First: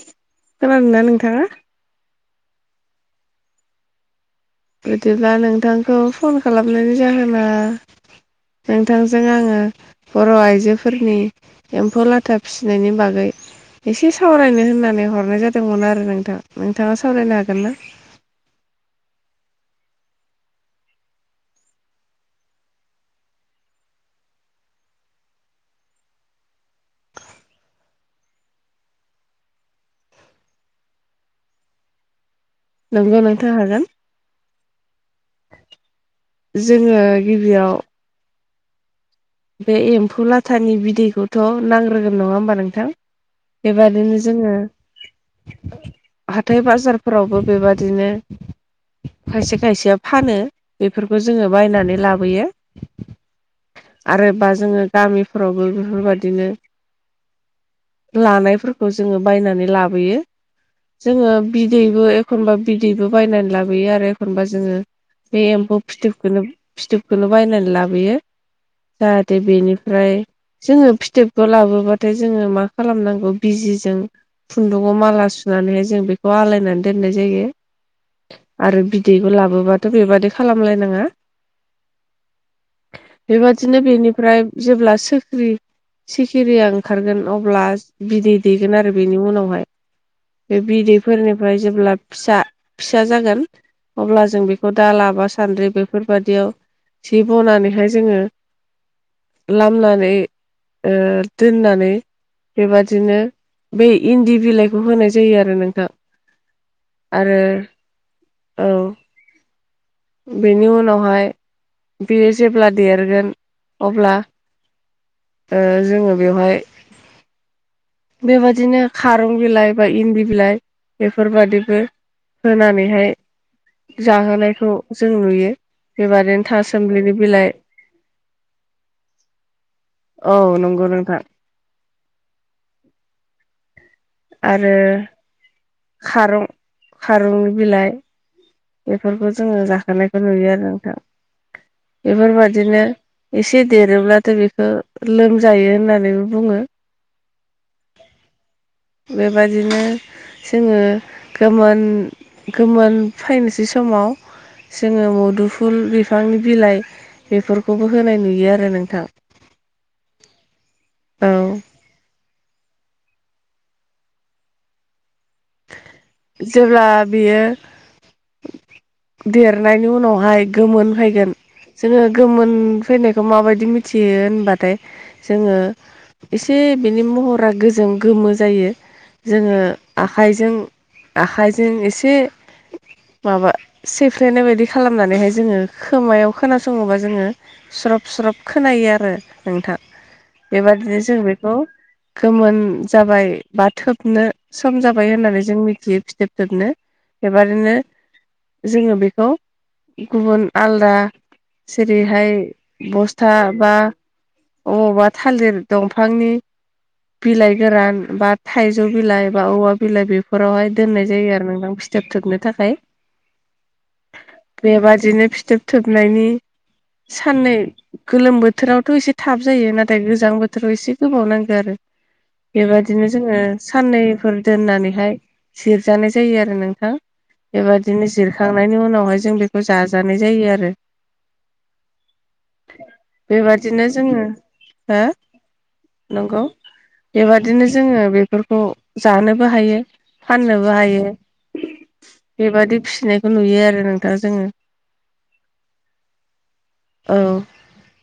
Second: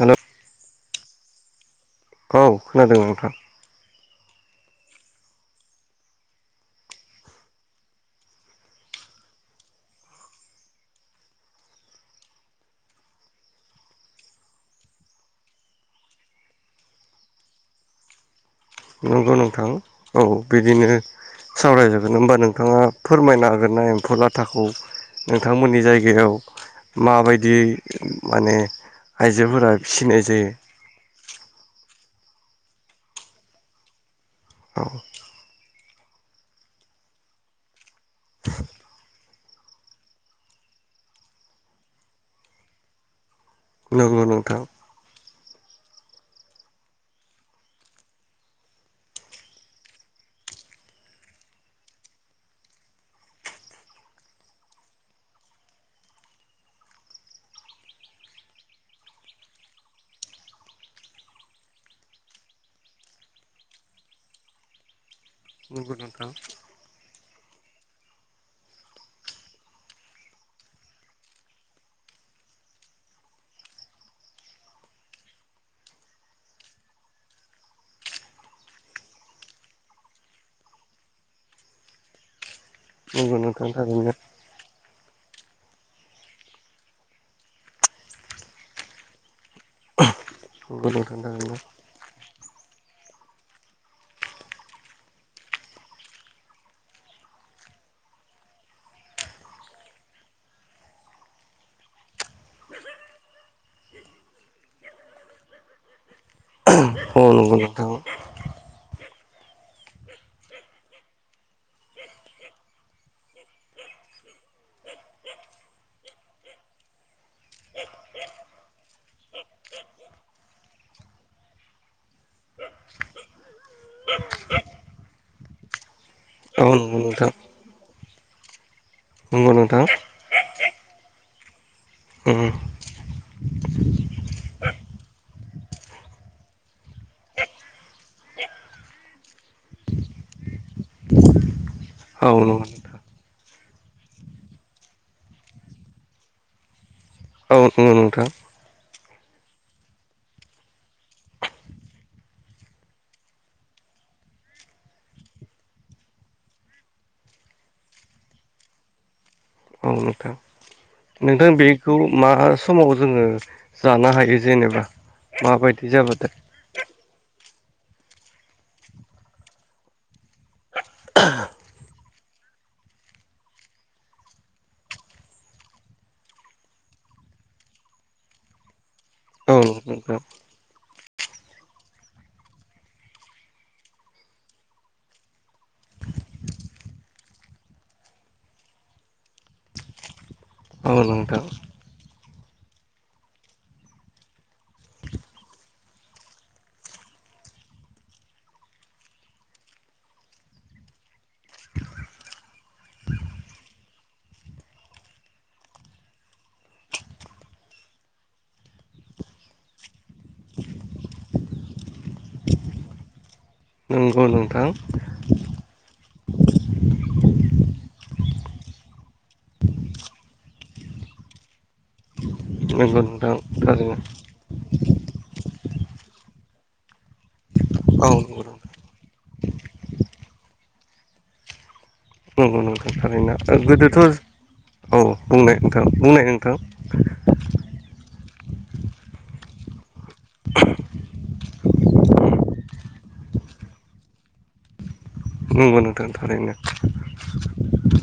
Hello खोनादोंना नोंथाङा? औ खोनादों नोंथां। बिदिब्ला नोंथांखौ फन खालामनायनि जाहोना नोंथांजों आङो बर' आइजोफोरनि एम्फौ लाथा फिसिनायनि बागै एसे सावरायनो होननानै हरनाय जादोंमोन आरो नोंथाङ नोंथाङा सावरायनो हागोन ना? [inaudible] नंगौ नोंथां औ बिदिनो सावरायजोबगोन होमबा नोंथाङा फोरमायनो हागिरनाय एम्फौ लाथाखौ नोंथांमोननि जायगायाव माबायदिय माने आइजोफोरा फिनाय जायो। [inaudible] नोंगौ नोंथां हागोन। औ जोङो गिबियाव बे एम्फौ लाथानि बिदैखौथ' नांग्रोगोन नङा होमबा नोंथां। बेबादिनो नंगौ जोङो नोंथां हाथाइ बाजारफोरावबो बेबादिनो खायसे खायसेया फानो बेफोरखौ जोङो बायनानै लाबोयो। आरोबा जोङो गामिफोरावबो बेफोरबायदिनो लानायफोरखौ जोङो बायनानै लाबोयो। जोङो बिदैबो एखनबा बिदैबो बायनानै लाबोयो आरो एखनबा जोङो बे एम्फौ नंगौ नोंथां फिथोबखौनो फिथोबखौनो बायनानै लाबोयो। जाहाथे बेनिफ्राय जोङो फिथोबखौ लाबोबाथाय जोङो मा खालामनांगौ बिजिजों खुन्दुंयाव माला नानैहाय जों बेखौ आलायनानै दोननाय जायो। आरो बिदैखौ लाबोबाथ' बेबादि खालामलायनाङा नोंगौ नोंगौ बेबादिनो बेनिफ्राय जेब्ला सोख्रि सिखिरिया ओंखारगोन अब्ला बिदै दैेगोन आरो बिनि उनावहाय बे नंगौ नोंथां थारैनो बिदैफोरनिफ्राय जेब्ला फिसा फिसा जागोन अब्ला जों बेखौ दा लाबा सान्द्रि बेफोरबादियाव सि बनानैहाय जोङो लामनानै ओ दोननानै बेबादिनो बै इन्दि बिलाइखौ होनाय जायो आरो नोंथां। औ आरो नंगौ नोंथां औ बेनि उनावहाय बेयो जेब्ला देरगोन अब्ला ओ जोङो बेवहाय बेबादिनो खारं बिलाइ बा इन्दि बिलाइ बेफोरबादिबो होनानैहाय जाहोनायखौ जों नुयो बेबादिनो औ नंगौ थासमब्लिनि नोंथां बिलाइ नंगौ नोंथां औ नंगौ नोंथां उम आरो खारं खारंनि बिलाइ बेफोरखौ जोङो जाखोनायखौ नुयो आरो नोंथां औ नंगौ बेफोरबायदिनो नोंथां ए से देरोब्लाथ' बेखौ लोमजायो होननानैबो बुङो। औ औ नोंथां बेबादिनो जोङो गोमोन गोमोन फैनोसै समाव जोङो मुदुफुल बिफांनि बिलाइ बेफोरखौबो होनाय नुयो आरो नोंथां औ नोंथां औ नोंथां बेखौ मा समाव जोङो जानो हायो जेनेबा माबायदि जाबाथाय जेब्ला बेयो देरनायनि उनावहाय गोमोन फैगोन जोङो गोमोन फैनायखौ माबायदि मिथियो होनबाथाय जोङो एसे बिनि महरा गोजों गोमो जायो औ जोङो नोंथां आखाइजों आखाइजों एसे माबा सेफ्लेनाय बायदि खालामनानैहाय जोङो खोमायाव खोनासङोबा जोङो स्रब स्रब खोनायो आरो नोंथां औ बेबादिनो जों नोंथां बेखौ गोमोन जाबाय बा थोबनो सम जाबाय होननानै जों मिथियो फिथोब थोबनो बेबादिनो जोङो बेखौ गुबुन आलदा जेरैहाय बस्था बा अबावबा थालिर दंफांनि बिलाइ गोरान बा थाइजौ बिलाइ बा औवा बिलाइ बेफोरावहाय दोननाय जायो आरो नोंथां फिथोब थोबनो थाखाय नंगौ नोंथां बेबादिनो फिथोब थोबनायनि साननै गोलोम बोथोरावथ' एसे थाब जायो नाथाय गोजां बोथोराव एसे गोबाव नांगौ आरो नंगौ बेबायदिनो नोंथां जोङो थारैनो फोर दोननानैहाय सेरजानाय जायो आरो नोंथां औ बेबादिनो नंगौ नोंथां जिरखांनायनि उनावहाय जों बेखौ जाजानाय जायो आरो नंगौ नोंथां थारैनो बेबादिनो गोदोथ' जोङो हो औ बुंनाय नोंथां बुंनाय नंगौ नोंथां बेबादिनो जोङो बेफोरखौ जानोबो हायो फाननोबो हायो बेबादि फिसिनायखौ नुयो आरो नोंथाङा जोङो नंगौ नोंथां थारैनो औ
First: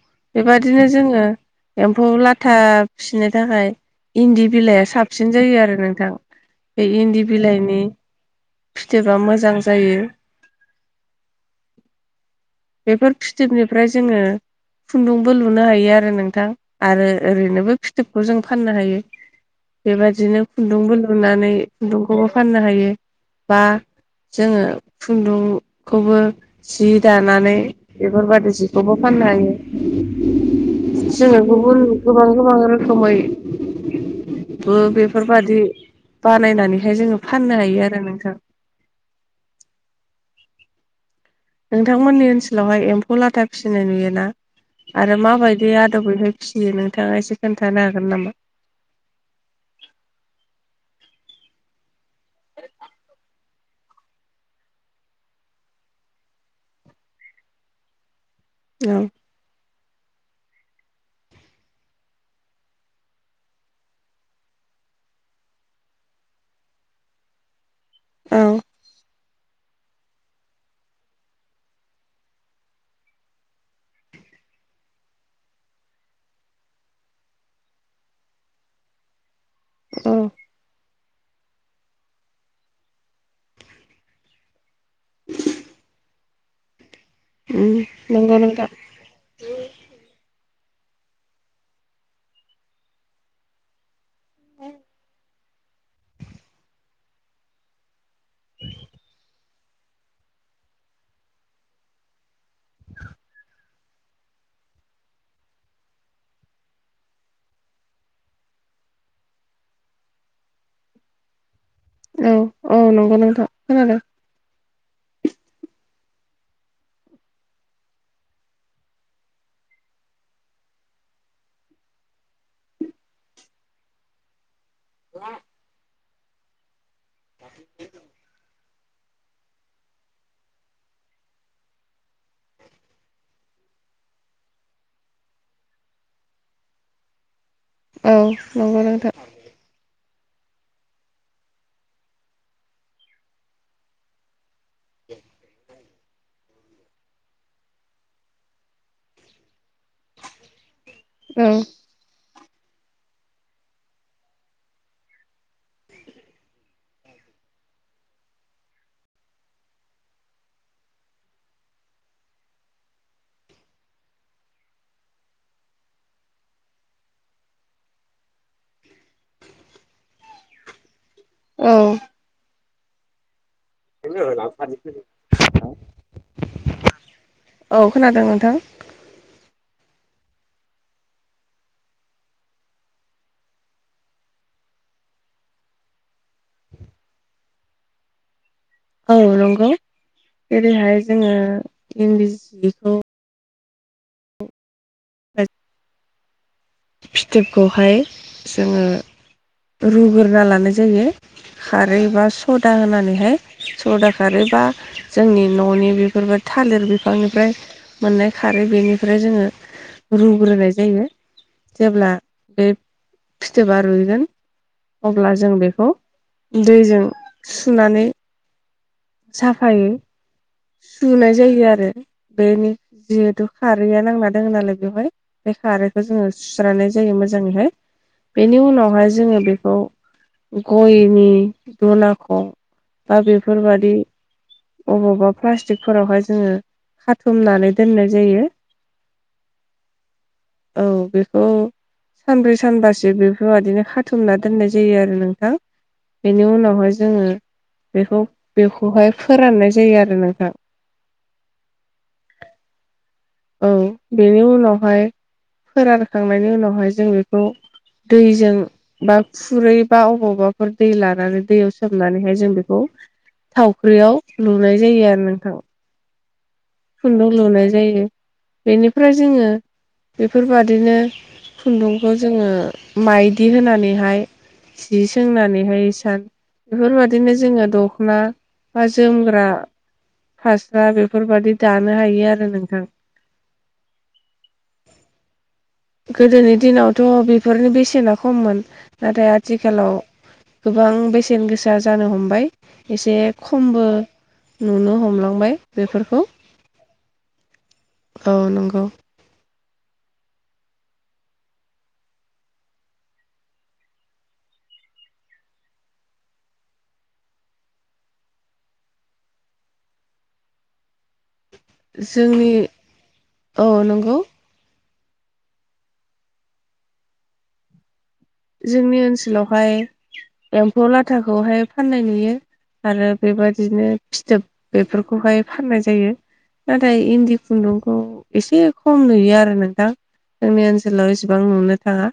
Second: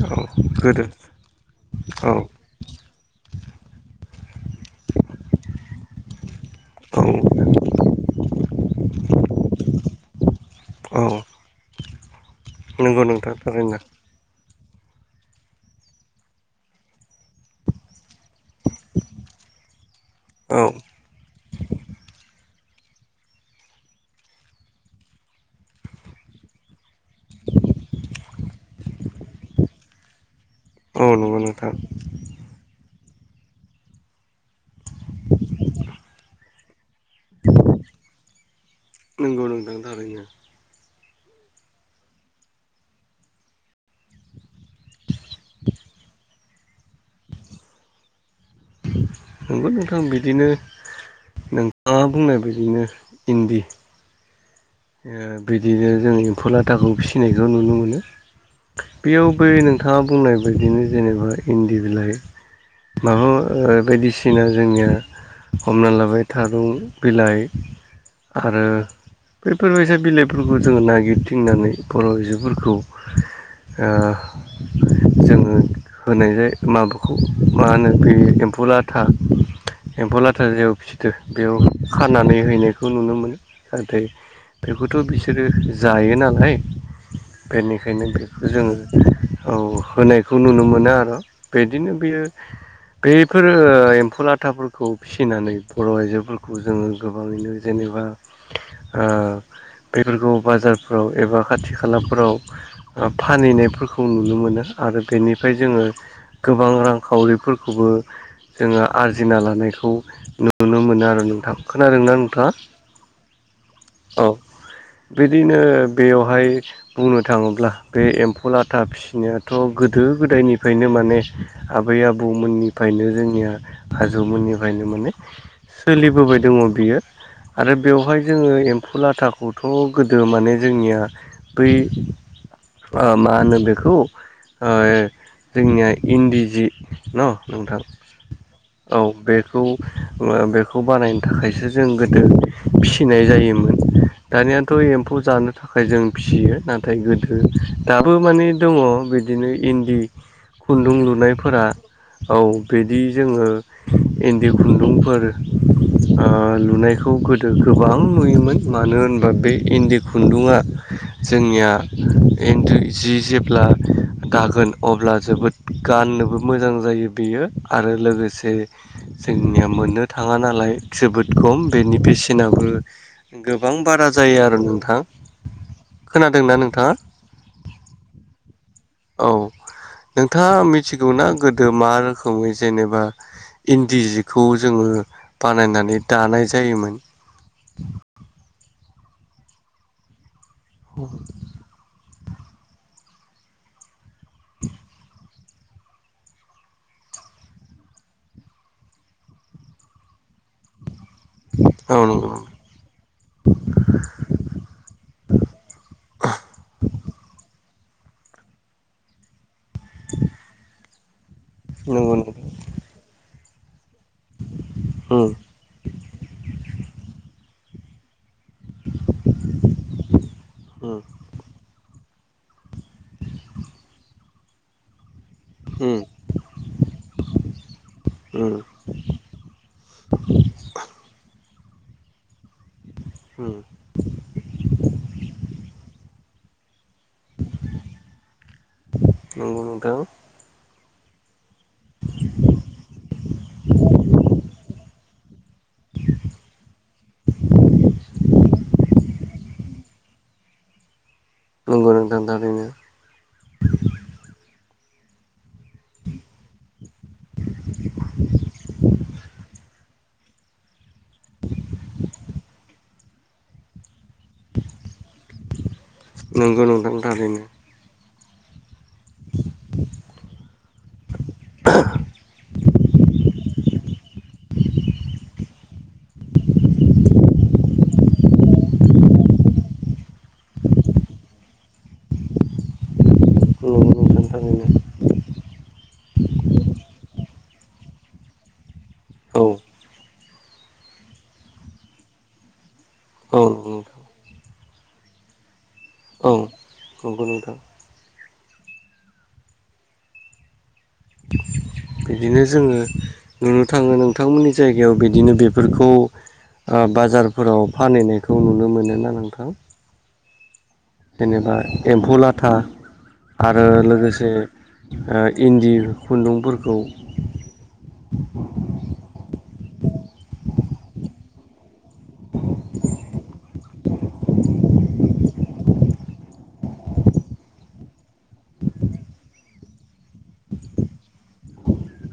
औ बेबादिनो गोदो जोङो एम्फौ औ लाथा फिसिनो थाखाय इन्दि बिलाइया साबसिन जायो आरो नोंथां बे औ इन्दि बिलाइनि फिथोबा मोजां जायो। औ नंगौ बेफोर नोंथां थारैनो फिथोबनिफ्राय जोङो खुन्दुंबो लुनो हायो आरो नोंथां आरो ओरैनोबो फिथोबखौ जों फाननो हायो। बेबादिनो औ खुन्दुंबो लुनानै खुन्दुंखौबो फाननो हायो बा जोङो खुन्दुंखौबो जि दानानै बेफोरबायदि जिखौबो फान नो हायो औ नंगौ जोङो नोंथां गुबुन गोबां गोबां रोखोमैबो बे फोरबादि बानायनानैहाय जोङो फाननो हायो आरो नोंथां नंगौ नोंथां थारैनो नोंथांमोननि ओनसोलावहाय एम्फौ लाथा फिसिनाय नुयोना आरो माबायदि आदबनिफ्राय फिसियो नोंथाङा एसे खोन्थानो हागोन नामा? नंगौ नोंथां बिदिनो नोंथाङा बुंनाय बिदिनो इन्दि बिदिनो जों एम्फौ लाथाखौ फिसिनायखौ नुनो मोनो। औ बेयाव बै नोंथाङा बुंनाय बायदिनो जेनेबा इन्दि बिलाइ माबा बायदिसिना जोंनिया हमना लाबाय थारुं बिलाइ आरो औ बेैफोरबायसा बिलाइफोरखौ जोङो नागिरथिंनानै बर' आयजोफोरखौ। ओ जोङो होनाय जाय माबाखौ मा होनो बे एम्फ। फौ लाथा। एम्फौ लाथा औ जेयाव फिथो बेयाव खानानै हैनायखौ नुनो मोनो नाथाय। बेखौथ' बिसोरो जायो नालाय। बेनिखायनो नंगौ बेखौ नोंथां जोङो औ होनायखौ नुनो मोनो। मोना आरो बेदिनो बेयो बैफोर एम्फौ लाथाफोरखौ फिनानै। बर' आइजोफोरखौ जोङो गोबाङैनो जेनेबा ओ। बेफोरखौ बाजारफोराव एबा खाथि खालाफोराव फानहैनायफोर। खौ नुनो मोनो आरो बेनिफ्राय जोङो गोबां रांखावरिफोरखौबो। जोङो आरजिना लानायखौ नुनो मोनो आरो नोंथां। खोनादों ना औ नोंथाङा औ नंगौ नोंथां खोनादों औ। बिदिनो बेयावहाय बुंनो थाङोब्ला बे एम्फौ लाथा फिसिनायाथ' गोद। गोदो गोदायनिफ्रायनो माने आबै आबौमोननिफ्रायनो जोंनिया आजौमोननि। थाखायनो माने सोलिबोबाय दोङो बियो आरो बेवहाय जोङो एम। फुलाथाखौथ' गोदो माने जोंनिया बै। ओ मा होनो बेखौ जोंनिया इन्दि जि ना। नोंथां औ नंगौ औ नोंथां बेखौ। ओ बेखौ बानायनो थाखायसो जों गोदो फिसिनाय जायोमोन दानिया। एम्फौ जानो थाख। जों फिसियो नाथाय गोदो दाबो माने दङ बिदिनो इन्द। जि खुन्दुं औ लुनायफोरा। औ बिदि जोङो इन्दि खुन्दुंफोर ओ लुनाय। बेखौ गोदो गोबां नुयोमोन। मानो होनबा बे इन्दि खुन्दुंआ जोंनिया इ जि जेब्ला। [inaudible] दागोन अब्ला जोबोद गाननोबो मोजां जायो बेयो आरो लोगोसे। जोंनिया मोननो थाङा नालाय जोबोद खम औ बेनि बेसेनाबो। गोबां बारा जायो आरो नोंथां खोनादोंना नोंथाङा। औ खोनादों नोंथां। औ नोंथाङा मिथिगौना गोदो मा रोखोमै जेनेबा। इन्दि सजखौ जोङो बानायनानै दानाय जायोमोन। [inaudible] औ नंगौ जेरैहाय जोङो इन्दिसजिखौ। [inaudible] हैथ। फिथोबखौहाय जोंङो रुग्रोना लानाय जायो। औ खारै बा नंगौ सदा होनानैहाय सदा खारै बा जोंनि न'नि बेफोर। बो थालिर बिफांनिफ्राय मोननाय खारै बेनिफ्राय जोङो रुग्रोनाय जायो। जेब्ला नंगौ नोंगौ। बे फिथोबा रुइगोन अब्ला जों बेखौ दैजों। सुनानै। साफायै उम सुनाय जायो आरो। बेनि जिहेथु खारैया नांना दोङो नालाय बेवहाय। बे उम खारैखौ जोङो सुस्रानाय जायो मोजाङैहाय। उम बेनि उनावहाय जोङो बेखौ गयनि। दनाखौ बा उम बेफोरबादि। अबावबा प्लास्टिकफोरावहाय जोङो खाथुमनानै दोननाय जायो। नंगौ नोंथां औ बेखौ सानब्रै सानबासो बेफोरबादिनो खाथुमना दोननाय जायो आरो नों। बेनि उनावहाय जोङो बेखौ बेखौहाय। फोराननाय जायो आरो नोंथां नंगौ नोंथां थारैनो। औ बेनि उनावहाय फोरानखांनायनि उनावहाय जों बेखौ। दैजों बा खुरै बा अबावबाफोर दै लानानै दैयाव सोमनानैहाय जों बेखौ। थावख्रियाव लुनाय जायो आरो नोंथां। नंगौ नोंथां खुन्दुं थारैनो लुनाय जायो बेनिफ्राय जोङो बेफोरबादिनो खुन्दुंखौ जोङो माइदि होनानैहाय। जि सोंनानैहाय बेफोरबायदिनो जोङो दख'ना बा जोमग्रा। फास्रा बेफोरबादि दानो हायो आरो नोंथां। नोंथांनिनो गोदोनि दिनावथ' बेफोरनि बेसेना खममोन नाथाय औ आथिखालाव। गोबां बेसेन गोसा जानो हमबाय। एसे औ नंगौ खमबो नोंथां नुनो हमलांबाय बेफोरखौ औ नंगौ नोंथां औ नंगौ। बिदिनो जोङो नुनो थाङो नोंथांमोननि जायगायाव बिदिनो बेफोरखौ बाजारफोराव फानहैनायखौ नुनो मोनो ना नोंथां। [inaudible] जेनेबा एमफौ जोंनि लाथा आरो औ नंगौ लोगोसे इन्दि खुन्दुंफोरखौ। जोंनि ओनसोलावहाय एमफौ लाथाखौहाय फाननाय नुयो। आरो बेबादिनो फिथोब बेफोरखौहाय फाननाय जायो। नाथाय इन्दि खुन्दुंखौ एसे खम नुयो आरो नोंथां। जोंनि ओनसोलाव इसेबां नुनो थाङा।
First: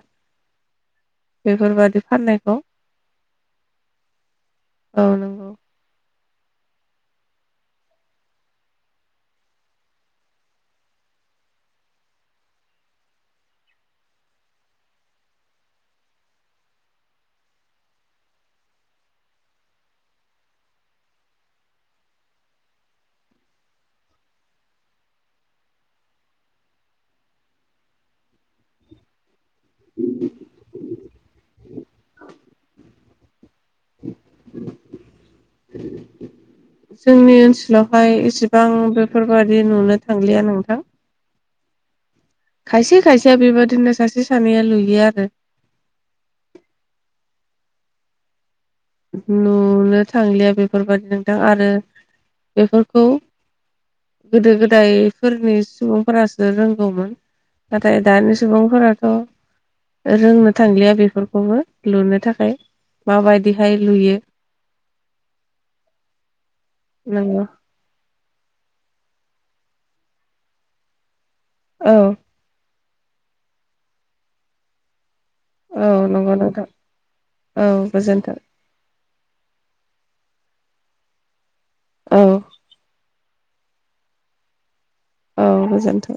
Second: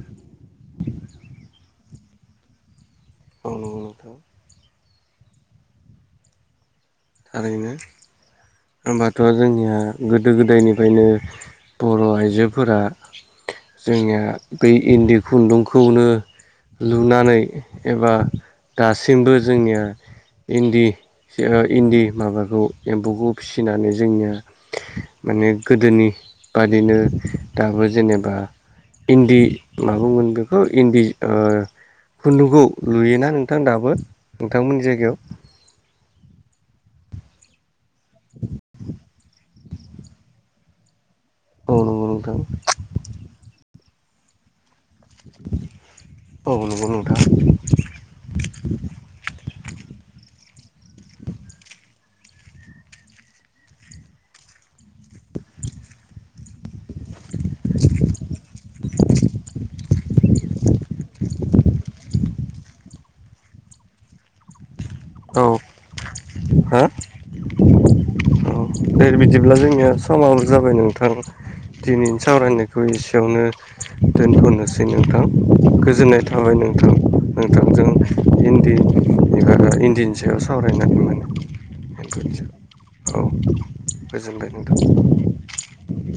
बेफोरबादि फाननायखौ औ नंगौ नोंथां औ नंगौ थारैनो होमबाथ' जोंनिया गोदो गोदायनिफ्रायनो बर' आइजोफोरा जोंनिया बै इन्दि खुन्दुंखौनो लुनानै एबा दासिमबो जोंनिया इन्दि इन्दि माबाखौ एमफौखौ फिसिनानै जोंनिया माने गोदोनि बादिनो दाबो जेनेबा इन्दि माबोमोन बेखौ इन्दि खुन्दुखौ लुयोना नोंथां दाबो नोंथांमोननि जायगायाव? जोंनि ओनसोलावहाय इसिबां बेफोरबादि नुनो थांलिया नोंथां। औ नंगौ नोंथां खायसे खायसे बेबायदिनो सासे सानैया लुयो आरो। औ नंगौ नोंथां नुनो थांलिया। बेफोरबायदि नोंथां आरो बेफोरखौ गोदो गोदायफोरनि सुबुंफोरासो रों गौमोन। नाथाय दानि सुबुंफोराथ' रोंनो थांलिया बे फोरखौबो लुनो थाखाय माबायदिहाय लुयो। औ हो नंगौ औ दे बिदि ब्ला जोंनिया समाबो जाबाय नोंथां औ दिनैनि सावरायनाया बेखौ एसेयावनो दोनथ'नोसै नोंथां। औ गोजोननाय नंगौ थाबाय नोंथां औ नोंथांजों गोजोन्थों इन्दि बिनि सायाव सावरायनानै औ औ गोजोनबाय नोंथां। औ गोजोनथों।